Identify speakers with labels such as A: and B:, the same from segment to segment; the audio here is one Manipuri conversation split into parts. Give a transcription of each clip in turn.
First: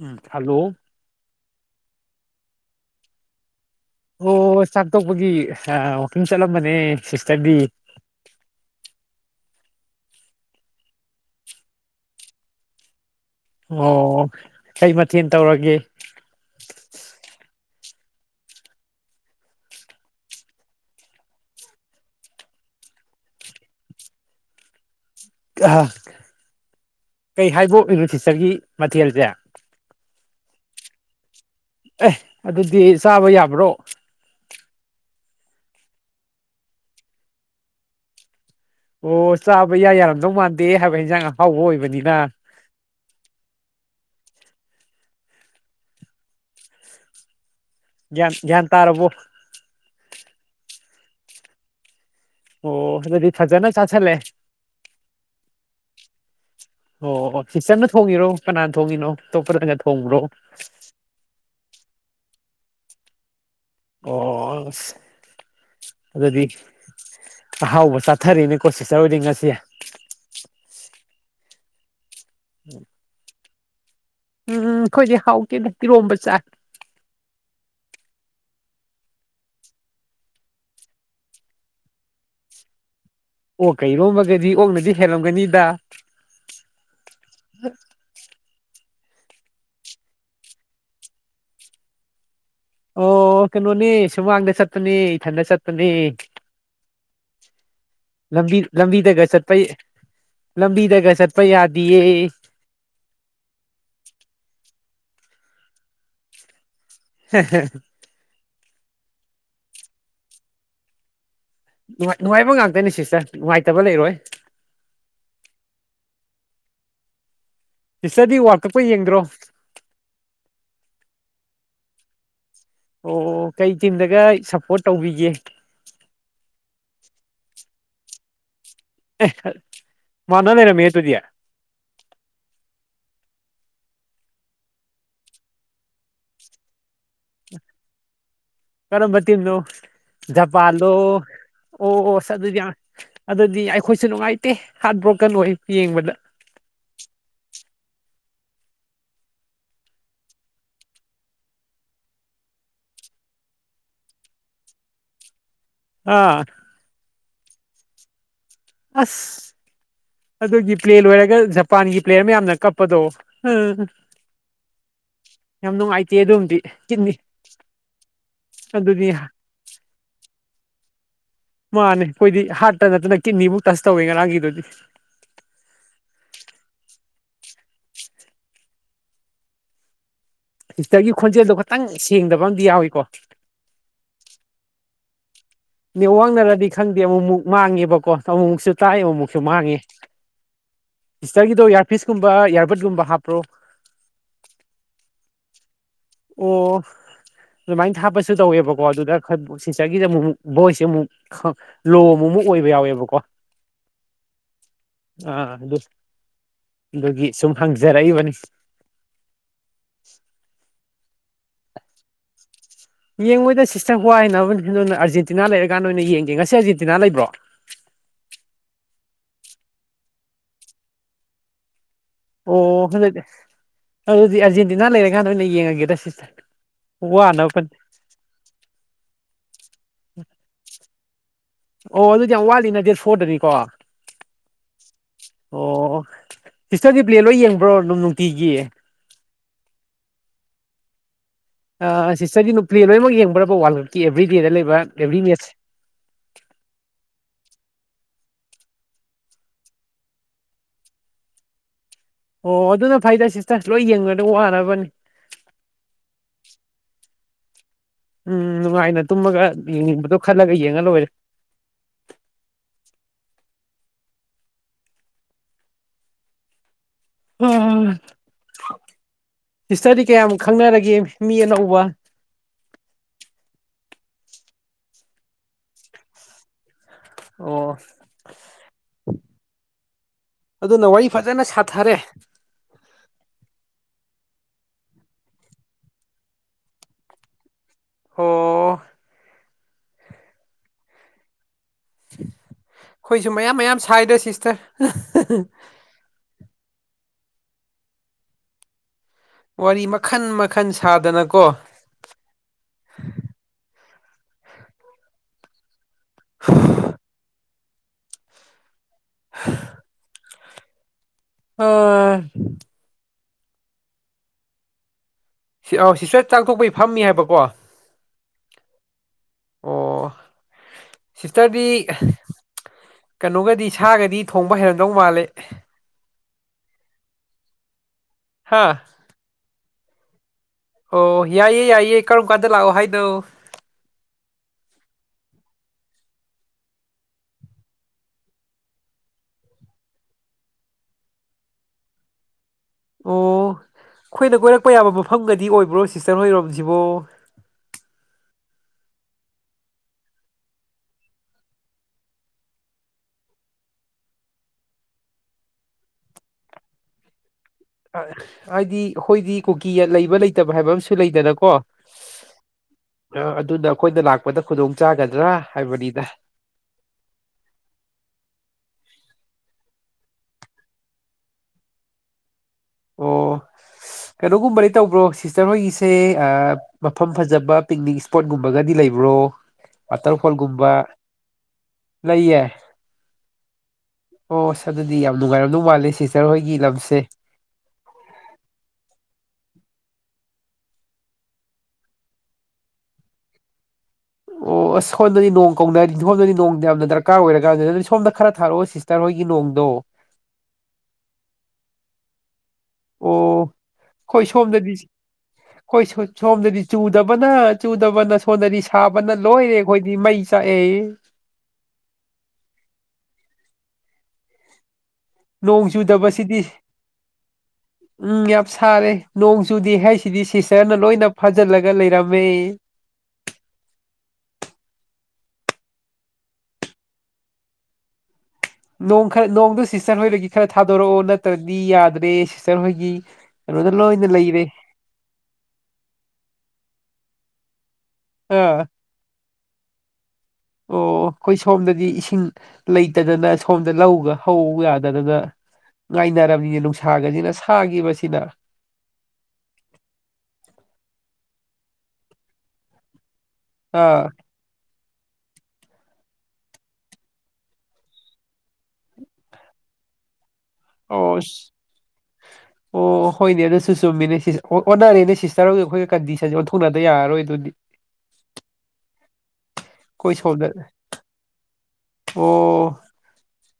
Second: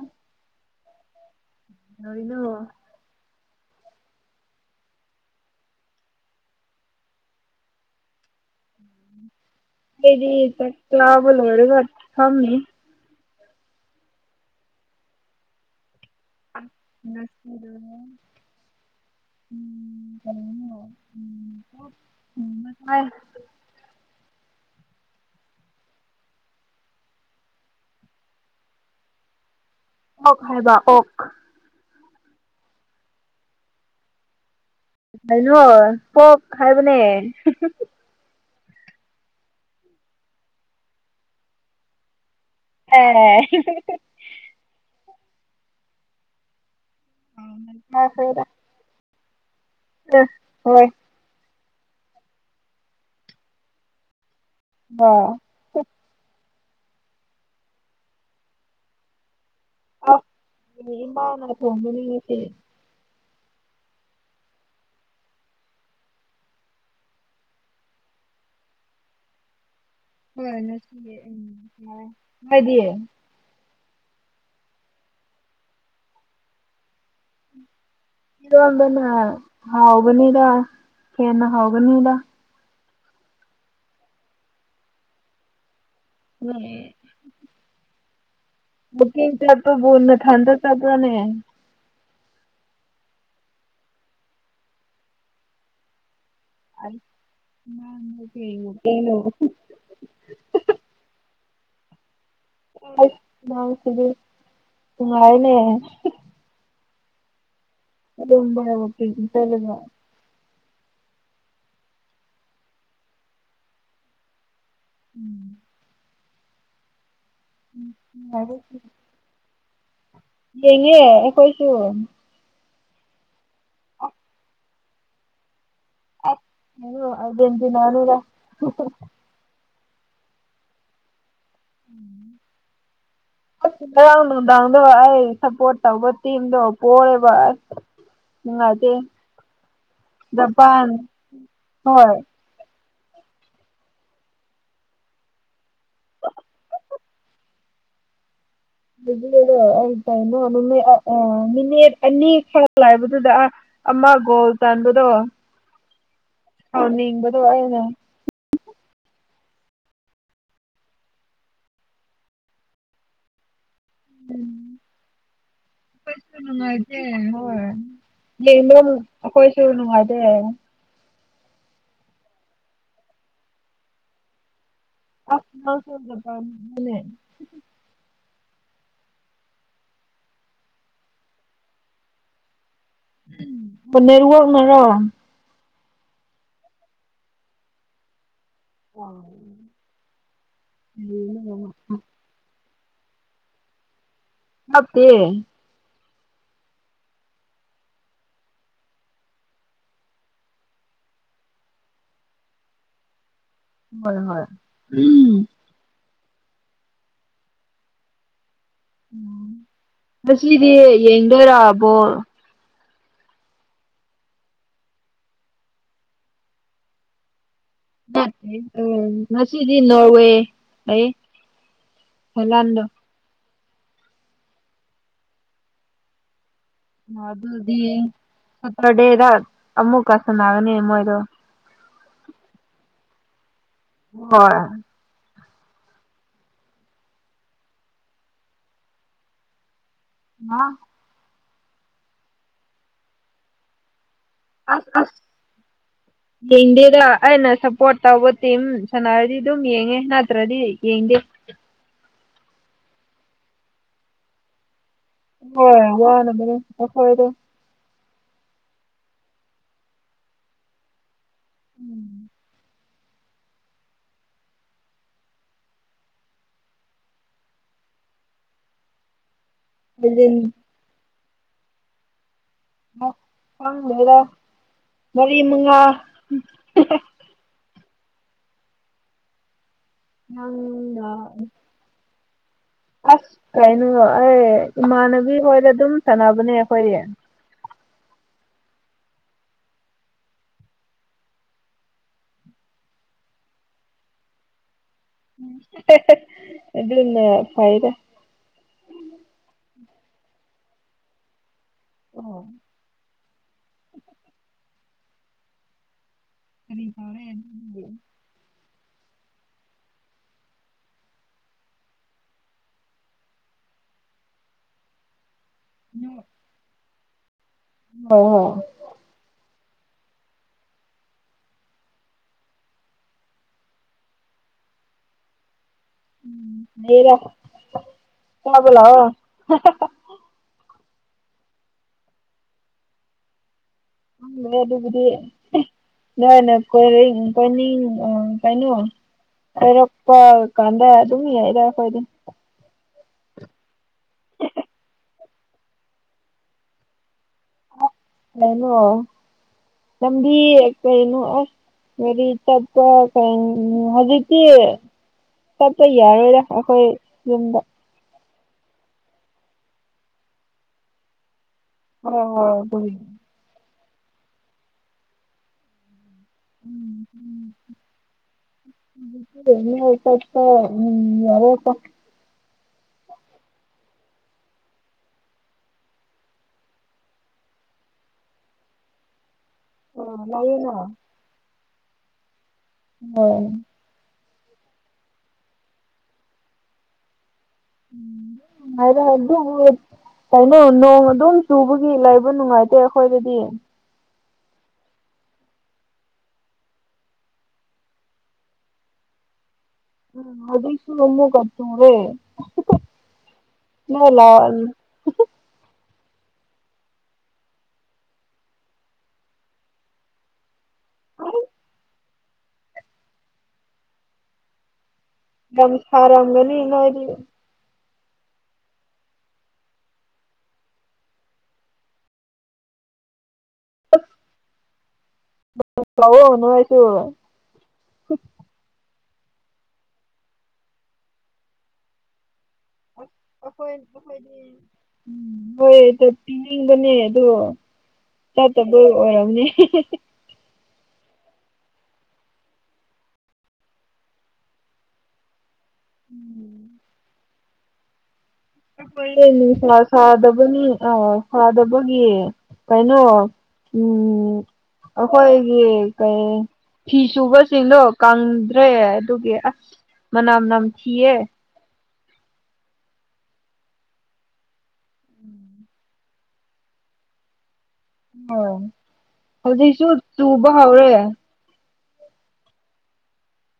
A: ꯎꯝ ꯍꯜꯂꯣ
B: ꯅꯔꯤꯅꯣ
A: ꯑꯣ ꯆꯥꯛ ꯇꯣꯛꯄꯒꯤ ꯋꯥꯋꯀꯤꯡ ꯆꯠꯂꯝꯕꯅꯦ ꯁꯤꯁꯇꯔꯗꯤ
B: ꯀꯗꯤ ꯇ ꯀꯂꯥꯂꯣꯔꯒ ꯀꯝꯅꯤ
A: ꯑꯣ ꯀꯩ ꯃꯊꯦꯜ ꯇꯧꯔꯒꯦ
B: ꯅꯁꯤ ꯗ ꯎꯝ ꯀ
A: ꯀꯩ ꯍꯥꯏꯕꯣ ꯏꯕꯣ ꯐꯤꯆꯔꯒꯤ ꯃꯊꯦꯜꯁꯦ
B: ꯑꯣ ꯍꯥꯏꯕ ꯑꯣ
A: ꯑꯦ ꯑꯗꯨꯗꯤ ꯆꯥꯕ ꯌꯥꯕ꯭ꯔꯣ
B: ꯍꯥꯏꯅꯣ ꯀꯣꯛ ꯍꯥꯏꯕꯅꯦ
A: ꯑꯣ ꯆꯥꯕ ꯌꯥ ꯌꯥꯔꯝꯗꯧ ꯃꯥꯟꯗꯦ ꯍꯥꯏꯕ ꯍꯟꯁꯥꯡ ꯑꯍꯥꯎꯕ ꯑꯣꯏꯕꯅꯤꯅ
B: ꯑꯦ ꯑ
A: ꯒ꯭ꯌꯥꯟ ꯇꯥꯔꯕꯣ
B: ꯑ ꯍꯣꯏ
A: ꯑꯣ ꯑꯗꯨꯗꯤ ꯐꯖꯅ ꯆꯥ ꯆꯂꯦ
B: ꯍ
A: ꯑꯣ ꯑꯣ ꯍꯤꯆꯟꯅ ꯊꯣꯡꯉꯤꯔꯣ ꯀꯅꯥꯅ ꯊꯣꯡꯉꯤꯅꯣ ꯑꯇꯣꯞꯄꯗꯪꯒ ꯊꯣꯡꯕ꯭ꯔꯣ
B: ꯑꯁ ꯏꯃꯥꯅ ꯊꯣꯡꯕꯅꯤꯉꯁꯤ
A: ꯑꯣ ꯑꯗꯨꯗꯤ ꯑꯍꯥꯎꯕ ꯆꯥꯊꯔꯤꯅꯦꯀꯣ ꯁꯤꯇꯔ ꯑꯣꯏꯗꯤ ꯉꯁꯤꯁꯦ
B: ꯍꯣꯏ ꯅꯆꯦ ꯎꯝ ꯃꯗꯤ
A: ꯎꯝ ꯑꯩꯈꯣꯏꯗꯤ ꯍꯥꯎꯇꯦꯅ ꯏꯤꯔꯣꯝꯕ ꯆꯥ
B: ꯏꯝꯕꯅ ꯍꯥꯎꯒꯅꯤꯗ ꯀꯦꯅ ꯍꯥꯎꯒꯅꯤꯗ
A: ꯑꯣ ꯀꯩꯔꯣꯝꯃꯒꯗꯤ ꯑꯣꯛꯅꯗꯤ ꯍꯦꯜꯂꯝꯒꯅꯤꯗ
B: ꯎꯝ ꯕꯨꯀꯤꯡꯇ ꯅ ꯊꯥꯟꯗ ꯇ ꯄꯨꯅꯦ
A: ꯑꯣ ꯀꯩꯅꯣꯅꯤ ꯁꯨꯃꯥꯡꯗ ꯆꯠꯄꯅꯤ ꯏꯊꯟꯗ ꯆꯠꯄꯅꯤ ꯂꯕꯤ
B: ꯅꯪꯁꯤꯗꯤ
A: ꯂ ꯂꯝꯕꯤꯗ ꯀꯁꯠꯄꯩ ꯂꯝꯕꯤꯗꯒ ꯆꯠꯄ ꯌꯥꯗꯤꯌꯦ
B: ꯑ ꯎ ꯁꯗꯤꯔ ꯊꯥꯏꯅꯦ
A: ꯍ
B: ꯑꯗꯨꯝꯕ ꯍ ꯆꯂꯒ
A: ꯅꯨꯡꯉꯥꯏ ꯅꯨꯡꯉꯥꯏꯕ ꯉꯥꯛꯇꯅꯤ ꯁꯤꯁꯇꯔ ꯅꯨꯡꯉꯥꯏꯇꯕ ꯂꯩꯔꯣꯏ
B: ꯎꯝ
A: ꯇꯤꯆꯔꯗꯤ ꯋꯥꯔ ꯀꯛꯄ ꯌꯦꯡꯗ꯭ꯔꯣ
B: ꯌꯦꯡꯉꯦ ꯑꯩꯈꯣꯏꯁꯨ
A: ꯑꯣ ꯀꯩ ꯇꯤꯝꯗꯒ ꯁꯄꯣꯔꯠ ꯇꯧꯕꯤꯒꯦ
B: ꯗꯟꯗꯤꯅꯔ
A: ꯃꯅ ꯂꯩꯅꯃꯤ ꯇꯨꯗꯤꯌꯥ
B: ꯎꯝ ꯑꯁ ꯉꯔꯥꯡ ꯅꯨꯡꯗꯥꯡꯗꯣ ꯑꯩ ꯁꯞꯄꯣꯔꯠ ꯇꯧꯕ ꯇꯤꯝꯗꯣ ꯄꯣꯏꯑꯦꯕ ꯑꯁ ꯅꯨꯡꯉꯥꯏꯇꯦ
A: ꯀꯔꯝꯕ ꯇꯤꯝꯅꯣ
B: ꯖꯄꯥꯟ
A: ꯖꯄꯥꯟꯜꯂꯣ ꯑꯣ
B: ꯍꯣꯏ
A: ꯁ ꯑꯗꯨꯗꯤ ꯑꯗꯨꯗꯤ ꯑꯩꯈꯣꯏꯁꯨ ꯅꯨꯡꯉꯥꯏꯇꯦ ꯍꯥꯔꯠ ꯕ꯭ꯔꯣꯀꯟ ꯑꯣꯏ ꯌꯦꯡꯕꯗ
B: ꯑꯩ ꯀꯩꯅꯣ ꯃꯤꯅꯤꯠ ꯑꯅꯤꯈꯛ ꯂꯥꯏꯕꯗꯨꯗ ꯑ ꯑꯃ ꯣꯜ ꯇꯥꯟꯕꯗꯣ
A: ꯑꯥ
B: ꯑ ꯅꯕꯗꯨ ꯋꯥꯏꯗ
A: ꯑꯁ ꯑꯗꯨꯒꯤ ꯄ꯭ꯂꯦ ꯂꯣꯏꯔꯒ ꯖꯄꯥꯟꯒꯤ ꯄ꯭ꯂꯦꯌꯔ ꯃꯌꯥꯝꯅ ꯀꯞꯄꯗꯣ ꯌꯥꯝ ꯅꯨꯡꯉꯥꯏꯇꯦ
B: ꯑꯩꯈꯣꯏꯁꯨ
A: ꯑꯗꯨꯝꯗꯤ
B: ꯅꯨꯡꯉꯥꯏꯖꯦ
A: ꯀꯤꯠꯅꯤ
B: ꯍꯣꯏ ꯌꯦꯡꯗ꯭ꯔ
A: ꯑꯗꯨꯗꯤ
B: ꯑꯩꯈꯣꯏꯁꯨ ꯅꯨꯡꯉꯥꯏꯖꯩ
A: ꯃꯥꯅꯦ ꯑꯩꯈꯣꯏꯗꯤ ꯍꯥꯔꯠꯇ ꯅꯠꯇꯅ ꯀꯤꯠꯅꯤꯕꯨꯛ ꯇꯁ ꯇꯧꯋꯦ ꯉꯔꯥꯡꯒꯤꯗꯨꯗꯤ
B: ꯑ ꯆꯗ ꯄꯝ ꯃꯅꯦ
A: ꯍꯤꯛꯇꯔꯒꯤ ꯈꯣꯟꯖꯦꯜꯗꯣ ꯈꯇꯪ ꯁꯦꯡꯗꯕ ꯑꯝ ꯌꯥꯎꯏꯀꯣ
B: ꯅꯦꯔ ꯋꯥꯅꯔꯣ
A: ꯅ ꯋꯥꯡꯅꯔꯗꯤ ꯈꯪꯗꯦ ꯑꯃꯨꯛ ꯃꯨꯛ ꯃꯥꯡꯉꯦꯕꯀꯣ ꯑꯃꯨꯛꯃꯨꯛꯁꯨ ꯇꯔꯥ ꯑꯃꯨꯃꯨꯛꯁꯨ ꯃꯥꯡꯉꯦ ꯏꯁꯇꯔꯒꯤꯗꯣ ꯏꯌꯥꯔꯄꯤꯤꯁꯀꯨꯝꯕ ꯏꯌꯥꯔꯕꯠꯀꯨꯝꯕ ꯍꯥꯞꯄ꯭ꯔꯣ
B: ꯍꯥꯞꯇꯦ
A: ꯑꯣ ꯑꯗꯨꯃꯥꯏꯅ ꯊꯥꯄꯁꯨ ꯇꯧꯋꯦꯕꯀꯣ ꯑꯗꯨꯗ ꯈꯔ ꯁꯤꯁꯇꯔꯒꯤꯁꯗ ꯑꯃꯨꯛꯛ ꯚꯣꯏꯁꯁꯦ ꯑꯃꯨꯛ ꯂꯣ ꯑꯃꯃꯨꯛ ꯑꯣꯏꯕ ꯌꯥꯎꯋꯦꯕꯀꯣ
B: ꯍꯣꯏ ꯍꯣꯏ
A: ꯑꯥ
B: ꯎꯝ
A: ꯑꯗꯨ ꯑꯗꯨꯒꯤ ꯁꯨꯝ ꯍꯪꯖꯔꯛꯏꯕꯅꯤ
B: ꯉꯁꯤꯗꯤ ꯌꯦꯡꯗꯣꯏꯔꯛꯕꯣ
A: ꯌꯦꯡꯉꯣꯏꯗ ꯁꯤꯁꯇꯔ ꯋꯥꯏ ꯍꯥꯏꯅꯕꯅꯤ ꯑꯗꯨꯅ ꯑꯥꯔꯖꯦꯟꯇꯤꯅꯥ ꯂꯩꯔꯀꯥꯟꯗꯣꯏ ꯑꯣꯏꯅ ꯌꯦꯡꯒꯦ ꯉꯁꯤ ꯑꯥꯔꯖꯦꯟꯇꯤꯅꯥ ꯂꯩꯕ꯭ꯔꯣ
B: ꯑ ꯉꯁꯤꯗꯤ ꯅꯋꯦ
A: ꯑꯣ [unintelligible] ꯑꯗꯨꯗꯤ ꯑꯥꯔꯖꯦꯟꯇꯤꯅꯥ ꯂꯩꯔꯀꯥꯟꯗ ꯑꯣꯏꯅ ꯌꯦꯡꯉꯒꯦꯗ ꯁꯤꯁꯇꯔ꯫ ꯋꯥꯅꯕ
B: ꯑꯗꯨꯗꯤ ꯁꯠꯇꯔꯗꯦꯗ ꯑꯃꯨꯛꯀ ꯁꯅꯔꯅꯤ ꯃꯣꯏꯗꯣ꯫
A: ꯑꯣ ꯑꯗꯨꯗꯤ ꯌꯥꯝ ꯋꯥꯠꯂꯤꯅ ꯗꯦꯠ ꯐꯣꯔꯗꯅꯤꯀꯣ꯫
B: ꯍꯣꯏ_ _
A: ꯑꯣ ꯁꯤꯁꯇꯔꯗꯤ ꯄ꯭ꯂꯦ ꯂꯣꯏ ꯌꯦꯡꯕ꯭ꯔꯣ ꯅꯨ ꯅꯨꯡꯇꯤꯒꯤ꯫
B: [unintelligible]
A: ꯑ ꯁꯤꯁꯇꯔꯗꯤ ꯄ꯭ꯂꯦ ꯂꯣꯏꯅꯃꯛ ꯌꯦꯡꯕ꯭ꯔꯕ ꯋꯜ ꯀꯞꯀꯤ ꯑꯦꯕ꯭ꯔꯤꯗꯦꯗꯥ ꯂꯩꯕ
B: ꯑꯁ
A: ꯑꯦꯕ꯭ꯔꯤ
B: ꯑꯁ
A: ꯃꯦꯠꯁꯦ꯫
B: [inaudible] ꯌꯦꯡꯗꯦꯗ ꯑꯩꯅ ꯁꯄꯣꯠ ꯇꯧꯕ ꯇꯤꯝ ꯁꯥꯟꯅꯔꯗꯤ ꯗꯨꯝ ꯌꯦꯡꯉꯦ ꯅꯇ꯭ꯔꯗꯤ ꯌꯦꯡꯗꯦ꯫
A: ꯑꯣ ꯑꯗꯨꯅ ꯐꯩꯗꯦ ꯁꯤꯁꯇꯔ ꯂꯣꯏ ꯌꯦꯡꯉꯨꯔꯗꯤ ꯋꯥꯅꯕꯅꯤ꯫
B: ꯍꯣꯏ ꯋꯥꯅꯕꯅꯦ [unintelligible]
A: ꯎꯝ ꯅꯨꯡꯉꯥꯏꯅ ꯇꯨꯝꯃꯒ ꯌꯦꯡꯅꯤꯡꯕꯗꯣ ꯈꯜꯂꯒ ꯌꯦꯡꯉ ꯂꯣꯏꯔꯦ꯫
B: [inaudible]
A: ꯎꯝ ꯁꯤꯁꯇꯔꯤ ꯀꯌꯥꯃ
B: ꯍꯦꯟꯖꯤꯟ
A: ꯈꯪꯅꯔꯒꯦ ꯃꯤ ꯑꯅꯧꯕ꯫
B: ꯥꯑ ꯈꯡꯗꯦꯗ ꯃꯔꯤ ꯃꯨꯉꯥ [unintelligible]
A: ꯑꯣ ꯑꯗꯨꯅ
B: ꯅꯪꯅ
A: ꯋꯥꯔꯤ ꯐꯖꯅ ꯁꯥꯊꯔꯦ꯫
B: ꯑꯁ ꯀꯩꯅꯣ ꯑꯩ ꯏꯃꯥꯟꯅꯕꯤ ꯍꯣꯏꯗ ꯑꯗꯨꯝ ꯁꯥꯟꯅꯕꯅꯦ ꯈꯣꯏ꯫
A: [unintelligible] ꯈꯣꯏꯖꯨ ꯃꯌꯥꯝ ꯃꯌꯥꯝ ꯁꯥꯏꯗ ꯁꯤꯁꯇꯔ꯫ [unintelligible]
B: [unintelligible] ꯑꯗꯨꯅ ꯐꯩꯗ꯫
A: ꯋꯥꯔꯤ ꯃꯈꯟ ꯃꯈꯟ ꯁꯥꯗꯅꯀꯣ꯫
B: [inaudible]
A: [inaudible]
B: ꯀꯔꯤ [unintelligible]
A: [inaudible] [inaudible] ꯁꯤ ꯑꯥꯎ ꯁꯤꯁꯇꯔ ꯆꯥꯛ ꯇꯣꯛꯄꯩ ꯐꯝꯃꯤ ꯍꯥꯏꯕꯀꯣ꯫
B: [inaudible]
A: ꯑꯣ ꯁꯤꯇꯔꯗꯤ_ _ ꯀꯩꯅꯣꯒꯗꯤ ꯁꯥꯒꯗꯤ ꯊꯣꯡꯕ ꯍꯩꯔꯝꯗꯧ ꯃꯥꯜꯂꯦ꯫
B: [unintelligible] ꯆꯥꯕ
A: ꯍꯥ
B: ꯂꯥꯛꯑꯣ [unintelligible]
A: ꯑꯣ ꯌꯥꯏꯌꯦ ꯌꯥꯏꯌꯦ ꯀꯔꯝ ꯀꯥꯟꯗ ꯂꯥꯛꯑꯣ ꯍꯥꯏꯅꯣ꯫
B: ꯈꯡꯗꯦ ꯑꯗꯨꯒꯤꯗꯤ [unintelligible] ꯅꯣꯏꯅ ꯀꯣꯏꯔꯤꯡ ꯀꯣꯏꯅꯤꯡ ꯑ ꯀꯩꯅꯣ_ _ ꯑꯣꯏꯔꯛꯄ ꯀꯥꯟꯗ ꯑꯗꯨꯝ ꯌꯥꯏꯗꯥ ꯑꯈꯣꯏꯗꯤ꯫
A: ꯑꯣ ꯈꯣꯏꯅ ꯀꯣꯏꯔꯛꯄ ꯌꯥꯕ ꯃꯐꯝꯒꯗꯤ ꯑꯣꯏꯕ꯭ꯔꯣ ꯁꯤꯁꯇꯔ ꯍꯣꯏꯔꯣꯝꯁꯤꯕꯣ꯫
B: ꯀꯩꯅꯣ ꯂꯝꯕꯤ ꯀꯩꯅꯣ ꯑꯁ_ _ ꯒꯔꯤ ꯆꯠꯄ [unintelligible] ꯍꯧꯖꯤꯛꯇꯤ_ _ ꯆꯠꯄ ꯌꯥꯏꯔꫭꯏꯗ ꯑꯈꯣꯏ ꯌꯨꯝꯗ꯫
A: ꯑ ꯍꯥꯏꯗꯤ ꯑꯈꯣꯏꯗꯤ ꯀꯨꯀꯤꯒ ꯂꯩꯕ ꯂꯩꯇꯕ ꯍꯥꯏꯕꯃꯁꯨ ꯂꯩꯗꯅ ꯀꯣ꯫
B: ꯍꯣꯏ-ꯍꯣꯏ [unintelligible]
A: ꯑ ꯑꯗꯨꯅ ꯑꯈꯣꯏꯗ ꯂꯥꯛꯄꯗ ꯈꯨꯗꯣꯡ ꯆꯥꯒꯗ꯭ꯔꯥ ꯍꯥꯏꯕꯅꯤꯗ꯫
B: [inaudible] [inaudible]
A: ꯑꯣ ꯁꯤ ꯀꯩꯅꯣꯒꯨꯝꯕꯗꯤ ꯇꯧꯕ꯭ꯔꯣ ꯁꯤꯁꯇꯔ ꯍꯣꯏꯒꯤꯁꯦ ꯑꯥ ꯃꯐꯝ ꯐꯖꯕ ꯄꯤꯛꯅꯤꯛ ꯏꯁꯄꯣꯠꯀꯨꯝꯕꯒꯗꯤ ꯂꯩꯕ꯭ꯔꯣ꯫
B: ꯑꯣ
A: ꯋꯥꯇꯔꯐꯣꯟꯒꯨꯝꯕ
B: ꯂꯩꯌꯦꯅ
A: ꯂꯩꯌꯦ꯫
B: ꯍꯣꯏ꯫
A: ꯑꯣ ꯑꯁ ꯑꯗꯨꯗꯤ ꯌꯥꯝ ꯅꯨꯡꯉꯥꯏꯔꯝꯗꯧ ꯃꯥꯜꯂꯦ ꯁꯤꯁꯇꯔ ꯍꯣꯏꯒꯤ ꯂꯝꯁꯦ꯫
B: [unintelligible] ꯀꯩꯅꯣ ꯅꯣꯡ ꯑꯗꯨꯝ ꯆꯨꯕꯒꯤ ꯂꯩꯕ ꯅꯨꯡꯉꯥꯏꯇꯦ ꯑꯩꯈꯣꯏꯗꯗꯤ
A: ꯑꯣ ꯑꯁ ꯁꯣꯝꯗꯗꯤ ꯅꯣꯡ ꯀꯧꯅꯔꯗꯤꯅꯤ ꯁꯣꯝꯗꯗꯤ ꯅꯣꯡꯗꯤ ꯌꯥꯝꯅ ꯗꯔꯀꯥꯔ ꯑꯣꯏꯔꯀꯥꯟꯖꯤꯗ ꯑꯗꯨꯗꯤ ꯁꯣꯝꯗ ꯈꯔ ꯊꯥꯔꯛꯑꯣ ꯁꯤꯁ ꯇꯔꯍꯣꯏꯒꯤ ꯅꯣꯡꯗꯣ
B: ꯍꯧꯖꯤꯛꯁꯨ ꯑꯃꯨꯛꯀ ꯆꯨꯔꯦ
A: ꯑꯣ
B: ꯅꯣꯏ
A: ꯑꯩꯈꯣꯏ
B: ꯂꯥꯛ
A: ꯁꯣꯝꯗꯗꯤ
B: [inaudible]
A: ꯑꯩꯈꯣꯏ ꯁꯣꯝꯗꯗꯤ ꯆꯨꯗꯕꯅ ꯆꯨꯗꯕꯅ ꯁꯣꯝꯗꯗꯤ ꯁꯥꯕꯅ ꯂꯣꯏꯔꯦ ꯑꯩꯈꯣꯏꯗꯤ ꯃꯩ ꯆꯥꯛꯑꯦ
B: [unintelligible] ꯌꯥꯝ
A: ꯅꯣꯡ ꯆꯨꯗꯕꯁꯤꯗꯤ
B: ꯁꯥꯔꯝꯒꯅꯤ ꯅꯣꯢꯗꯤ
A: ꯎꯝ ꯌꯥꯝ ꯁꯥꯔꯦ ꯅꯣꯡ ꯆꯨꯗꯦ ꯍꯥꯏꯁꯤꯗꯤ ꯁꯤꯁꯇꯔꯅ ꯂꯣꯏꯅ ꯐꯥꯖꯤꯜꯂꯒ ꯂꯩꯔꯝꯃꯦ
B: ꯑ [unintelligible] ꯀꯧꯋꯣ ꯅꯣꯏꯁꯨ
A: ꯅꯣꯡ ꯈꯔ ꯅꯣꯡꯗꯨ ꯁꯤꯁꯇꯔ ꯍꯣꯏꯗꯒꯤ ꯈꯔ ꯊꯥꯗꯣꯔꯛꯑꯣ ꯅꯠꯇ꯭ꯔꯗꯤ ꯌꯥꯗ꯭ꯔꯦ ꯁꯤꯁꯇꯔ ꯍꫭꯏꯒꯤ ꯀꯩꯅꯣꯗ ꯂꯣꯏꯅ ꯂꯩꯔꯦ
B: ꯍꯣꯏ [unintelligible] ꯑꯗꯨ
A: ꯑꯥ
B: ꯆꯠꯇꯕꯩ ꯑꯣꯏꯔꯝꯅꯤ
A: ꯑꯣ ꯑꯩꯈꯣꯏ ꯁꯣꯝꯗꯗꯤ ꯏꯁꯤꯡ ꯂꯩꯇꯗꯅ ꯁꯣꯝꯗ ꯂꯧꯒ ꯍꯧ ꯌꯥꯗꯗꯅ ꯉꯥꯏꯅꯔꯕꯅꯤꯅꯦ ꯅꯨꯡꯁꯥꯒꯁꯤꯅ ꯁꯥꯒꯤꯕꯁꯤꯅ
B: ꯑꯩꯈꫭꯏꯅ ꯅꯨꯡꯁꯥ ꯁꯥꯗꯕꯅꯤ ꯑ ꯁꯥꯗꯕꯒꯤ ꯀꯩꯅꯣ
A: ꯑꯥ
B: ꯎꯝ ꯑꯩꯈꯣꯏꯒꯤ ꯀꯩ ꯐꯤ ꯁꯨꯕꯁꯤꯡꯗꯣ ꯀꯪꯗ꯭ꯔꯦ ꯑꯗꯨꯒꯤ ꯑꯁ ꯃꯅꯝ ꯅꯝ
A: ꯑꯣꯁ ꯑꯣ ꯍꯣꯏꯅꯦ ꯑꯗꯨꯁꯨ ꯆꯨꯝꯃꯤꯅꯦ ꯁꯤ ꯍꯣꯏ ꯑꯣꯟꯅꯔꯦꯅꯦ ꯁꯤꯁꯇꯔꯗꯤ ꯑꯩꯈꯣꯏꯒ ꯀꯟꯗꯤꯁꯟꯖꯦ ꯑꯣꯟꯊꯣꯛꯅꯗ ꯌꯥꯔꯣꯏ ꯑꯗꯨꯗꯤ
B: ꯍꫭꯏ ꯍꯧꯖꯤꯛꯁꯨ
A: ꯑꯩꯈꯣꯏ ꯁꯣꯝꯗ
B: ꯆꯨꯕ ꯍꯧꯔꯦ
A: ꯑꯣ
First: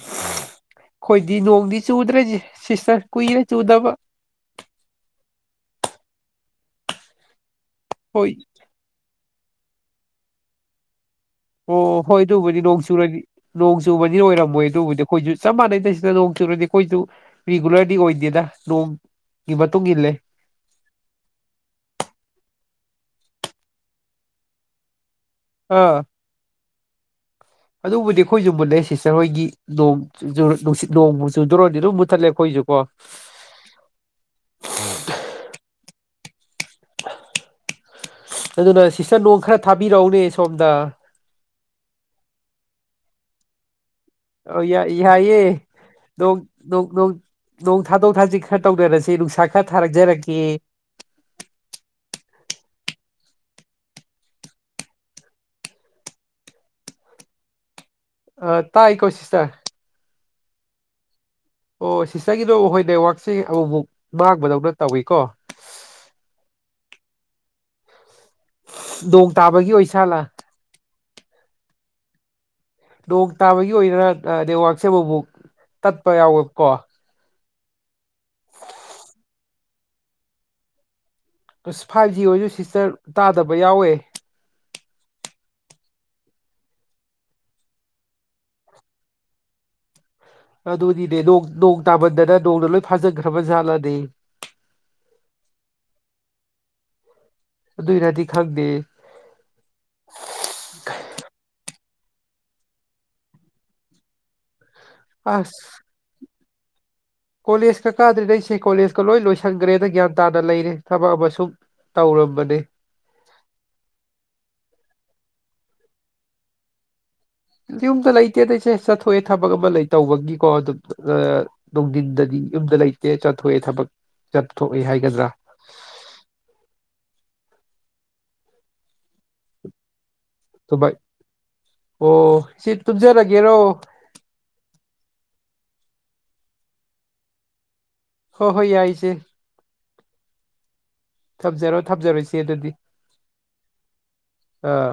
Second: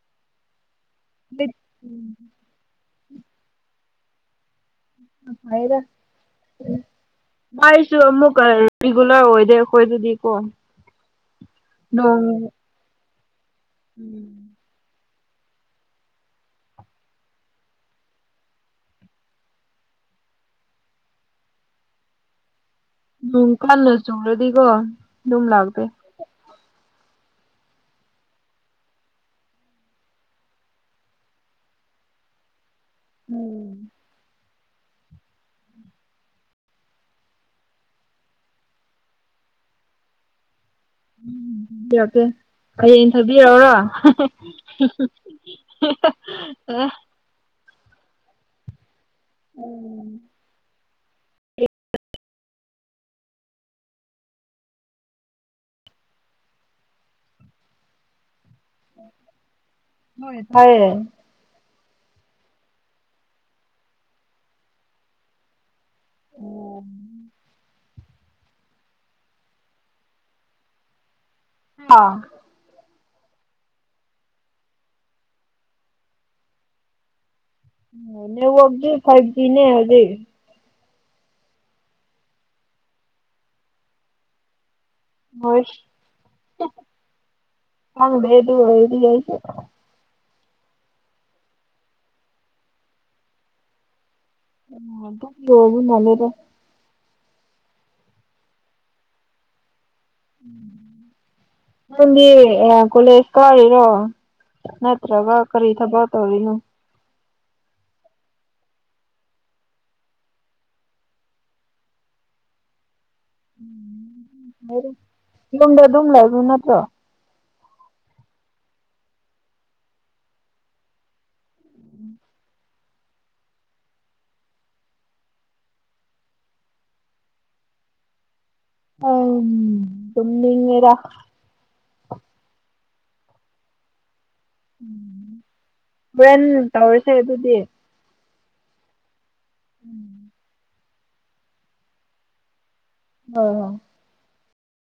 A: ꯑꯩꯈꯣꯏꯗꯤ ꯅꯣꯡꯗꯤ ꯆꯨꯗ꯭ꯔꯦꯖꯦ ꯁꯤꯁꯇꯔ ꯀꯨꯏꯔꯦ ꯆꯨꯗꯕ
B: ꯑꯩꯁꯨ
A: ꯍꯣꯏ
B: ꯑꯃꯨꯛꯀ ꯔꯤꯒꯨꯂꯔ ꯑꯣꯏꯗꯦ ꯑꯩꯈꯣꯏꯗꯗꯤ ꯀꯣ
A: ꯑꯣ ꯍꯣꯏ ꯑꯗꯨꯕꯨꯗꯤ ꯅꯣꯡ ꯆꯨꯔꯗꯤ ꯅꯣꯡ ꯆꯨꯕꯗꯤ
B: ꯎꯝ
A: ꯑꫭꯏꯔꯝꯃꯣꯏ ꯑꯗꯨꯕꯨꯗꯤ ꯑꯩꯈꯣꯏꯁꯨ ꯆꯞ ꯃꯥꯟꯅꯩꯗ ꯁꯤꯗ ꯅꯣꯡ ꯆꯨꯨꯔꯗꯤ ꯑꯩꯈꯣꯏꯁꯨ ꯔꯤꯒꯨꯂꯔꯗꯤ ꯑꯣꯏꯗꯦꯗ ꯅꯣꯡ ꯒꯤ ꯃꯇꯨꯡ ꯏꯜꯂꯦ
B: ꯅꯣꯡ ꯀꯟꯅ ꯆꯨꯔꯗꯤꯀꯣ ꯑꯗꯨꯝ ꯂꯥꯛꯇꯦ
A: ꯑꯥ
B: [inaudible]
A: ꯑꯗꯨꯕꯨꯗꯤ ꯑꯩꯈꯣꯏꯖꯨ ꯃꯨꯠꯂꯦ ꯁꯤꯁꯇꯔ ꯍꯣꯏꯒꯤ ꯅꯣꯡ [unintelligible] ꯅꯨꯡꯁꯤꯠ ꯅꯣꯡꯕꯨ ꯆꯨꯗꯣꯔꯗꯤ ꯑꯗꯨꯝ ꯃꯨꯠꯊꯠꯂꯦ ꯑꯩꯈꯣꯏꯖꯨ ꯀꯣ
B: ꯎꯝ
A: ꯑꯗꯨꯅ ꯁꯤꯁꯇꯔ ꯅꯣꯡ ꯈꯔ ꯊꯥꯕꯤꯔꯛꯎꯅꯦ ꯁꯣꯝꯗ
B: [inaudible] ꯀꯦ ꯍꯌꯦꯡ ꯊꯥꯕꯤꯔꯧꯔꯣ
A: ꯎꯝ ꯌꯥ ꯌꯥꯏꯌꯦ ꯅꯣꯡ
B: ꯑꯦ
A: ꯅꯣꯡ ꯅꯣꯡ ꯅꯣꯡ ꯊꯥꯗꯣꯛ ꯊꯥꯖꯤꯟ ꯈꯔ ꯇꯧꯅꯔꯁꯤ ꯅꯨꯡꯁꯥ ꯈꯔ ꯊꯥꯖꯔꯛꯀꯦ ꯑ ꯇꯥꯏ ꯀꯣ ꯁꯤꯁꯇꯔ
B: ꯍꯣꯏ ꯇꯥꯏꯌꯦ
A: ꯑꯣ ꯁꯤꯁꯇꯔꯒꯤꯗꯣ ꯍꯣꯏ ꯅꯦꯠꯋꯥꯛꯁꯦ ꯑꯃꯨꯛꯃꯨꯛ ꯃꯥꯡꯕꯗꯧꯅ ꯇꯧꯏꯀꯣ
B: ꯑꯣ
A: ꯅꯣꯡ ꯇꯥꯕꯒꯤ ꯑꯣꯏ ꯁꯥꯠꯂꯥ
B: ꯑꯥ
A: ꯅꯣꯡ ꯇꯥꯕꯒꯤ ꯑꯣꯏꯔ ꯑꯥ ꯅꯦꯠꯋꯥꯛꯁꯦ ꯑꯃꯨꯃꯨꯛ ꯇꯠꯄ ꯌꯥꯎꯋꯦꯕꯀꯣ
B: ꯅꯦꯠꯋꯥꯛꯗꯤ ꯐꯥꯏꯚ ꯖꯤꯅꯦ ꯍꯧꯖꯤꯛ
A: ꯑꯁ ꯐꯥꯏꯚ ꯖꯤ ꯑꯣꯏꯁꯨ ꯁꯤꯁꯇꯔ ꯇꯥꯗꯕ ꯌꯥꯎꯋꯦ
B: ꯕꯣꯏꯁ [unintelligible] ꯈꯪꯗꯦ ꯑꯗꯨ ꯑꯣꯏꯔꯗꯤ ꯑꯩꯁꯨ
A: ꯑꯗꯨꯅꯤꯅꯦ ꯅꯣꯡ ꯅꯣꯡ ꯇꯥꯃꯟꯗꯅ ꯅꯣꯡꯅ ꯂꯣꯏ ꯐꯥꯖꯤꯟꯈ꯭ꯔꯕ ꯖꯥꯠꯂꯅꯦ
B: [unintelligible] ꯃꯜꯂꯦꯗ
A: ꯑꯗꯨꯏ ꯔꯥꯗꯤ ꯈꯪꯗꯦ
B: ꯎꯝ ꯅꯪꯗꯤ ꯀꯣꯂꯦꯖ ꯀꯥꯔꯤꯔꯣ ꯅꯠꯇ꯭ꯔꯒ ꯀꯔꯤ
A: ꯑꯁ
B: ꯊꯕꯛ ꯇꯧꯔꯤꯅꯣ
A: ꯀꯣꯂꯦꯖꯀ ꯀꯥꯗ꯭ꯔꯦꯗ ꯑꯩꯁꯦ ꯀꯣꯂꯦꯖꯀ ꯂꯣꯏ ꯂꯣꯏꯁꯟꯈ꯭ꯔꯦꯗ ꯒ꯭ꯌꯥꯟ ꯇꯥꯅ ꯂꯩꯔꯦ ꯊꯕꯛ ꯑꯃ ꯁꯨꯝ ꯇꯧꯔꯝꯕꯅꯦ
B: [inaudible] ꯌꯨꯝꯗ ꯑꯗꯨꯝ ꯂꯩꯕ ꯅꯠꯇ꯭ꯔꯣ
A: ꯌꯨꯝꯗ ꯂꯩꯇꯦꯗ ꯏꯆꯦ ꯆꯠꯊꯣꯛꯑꯦ ꯊꯕꯛ ꯑꯃ ꯂꯩ ꯇꯧꯕꯒꯤꯀꯣ ꯑꯗꯨꯝ [unintelligible] ꯅꯨꯡꯊꯤꯟꯗꯗꯤ ꯌꯨꯝꯗ ꯂꯩꯇꯦ ꯆꯠꯊꯣꯛꯑꯦ ꯊꯕꯛ ꯆꯠꯊꯣꯛꯑꯦ ꯍꯥꯏꯒꯗ꯭ꯔꯥ
B: ꯑꯝ ꯇꯨꯝꯅꯤꯡꯉꯦꯗꯥ
A: ꯊꯕꯛ ꯑꯣ ꯏꯆꯦ ꯇꯨꯝꯖꯔꯒꯦꯔꯣ
B: ꯎ ꯍꯣꯔꯦꯟ ꯇꯧꯔꯤꯁꯦ ꯑꯗꯨꯗꯤ
A: ꯍꯣ ꯍꯣꯏ ꯌꯥꯏꯆꯦ
B: ꯎꯝ
A: ꯊꯝꯖꯔꯣ ꯊꯝꯖꯔꯣ ꯏꯆꯦ ꯑꯗꯨꯗꯤ
B: ꯍ ꯍꯣ
A: ꯑꯥ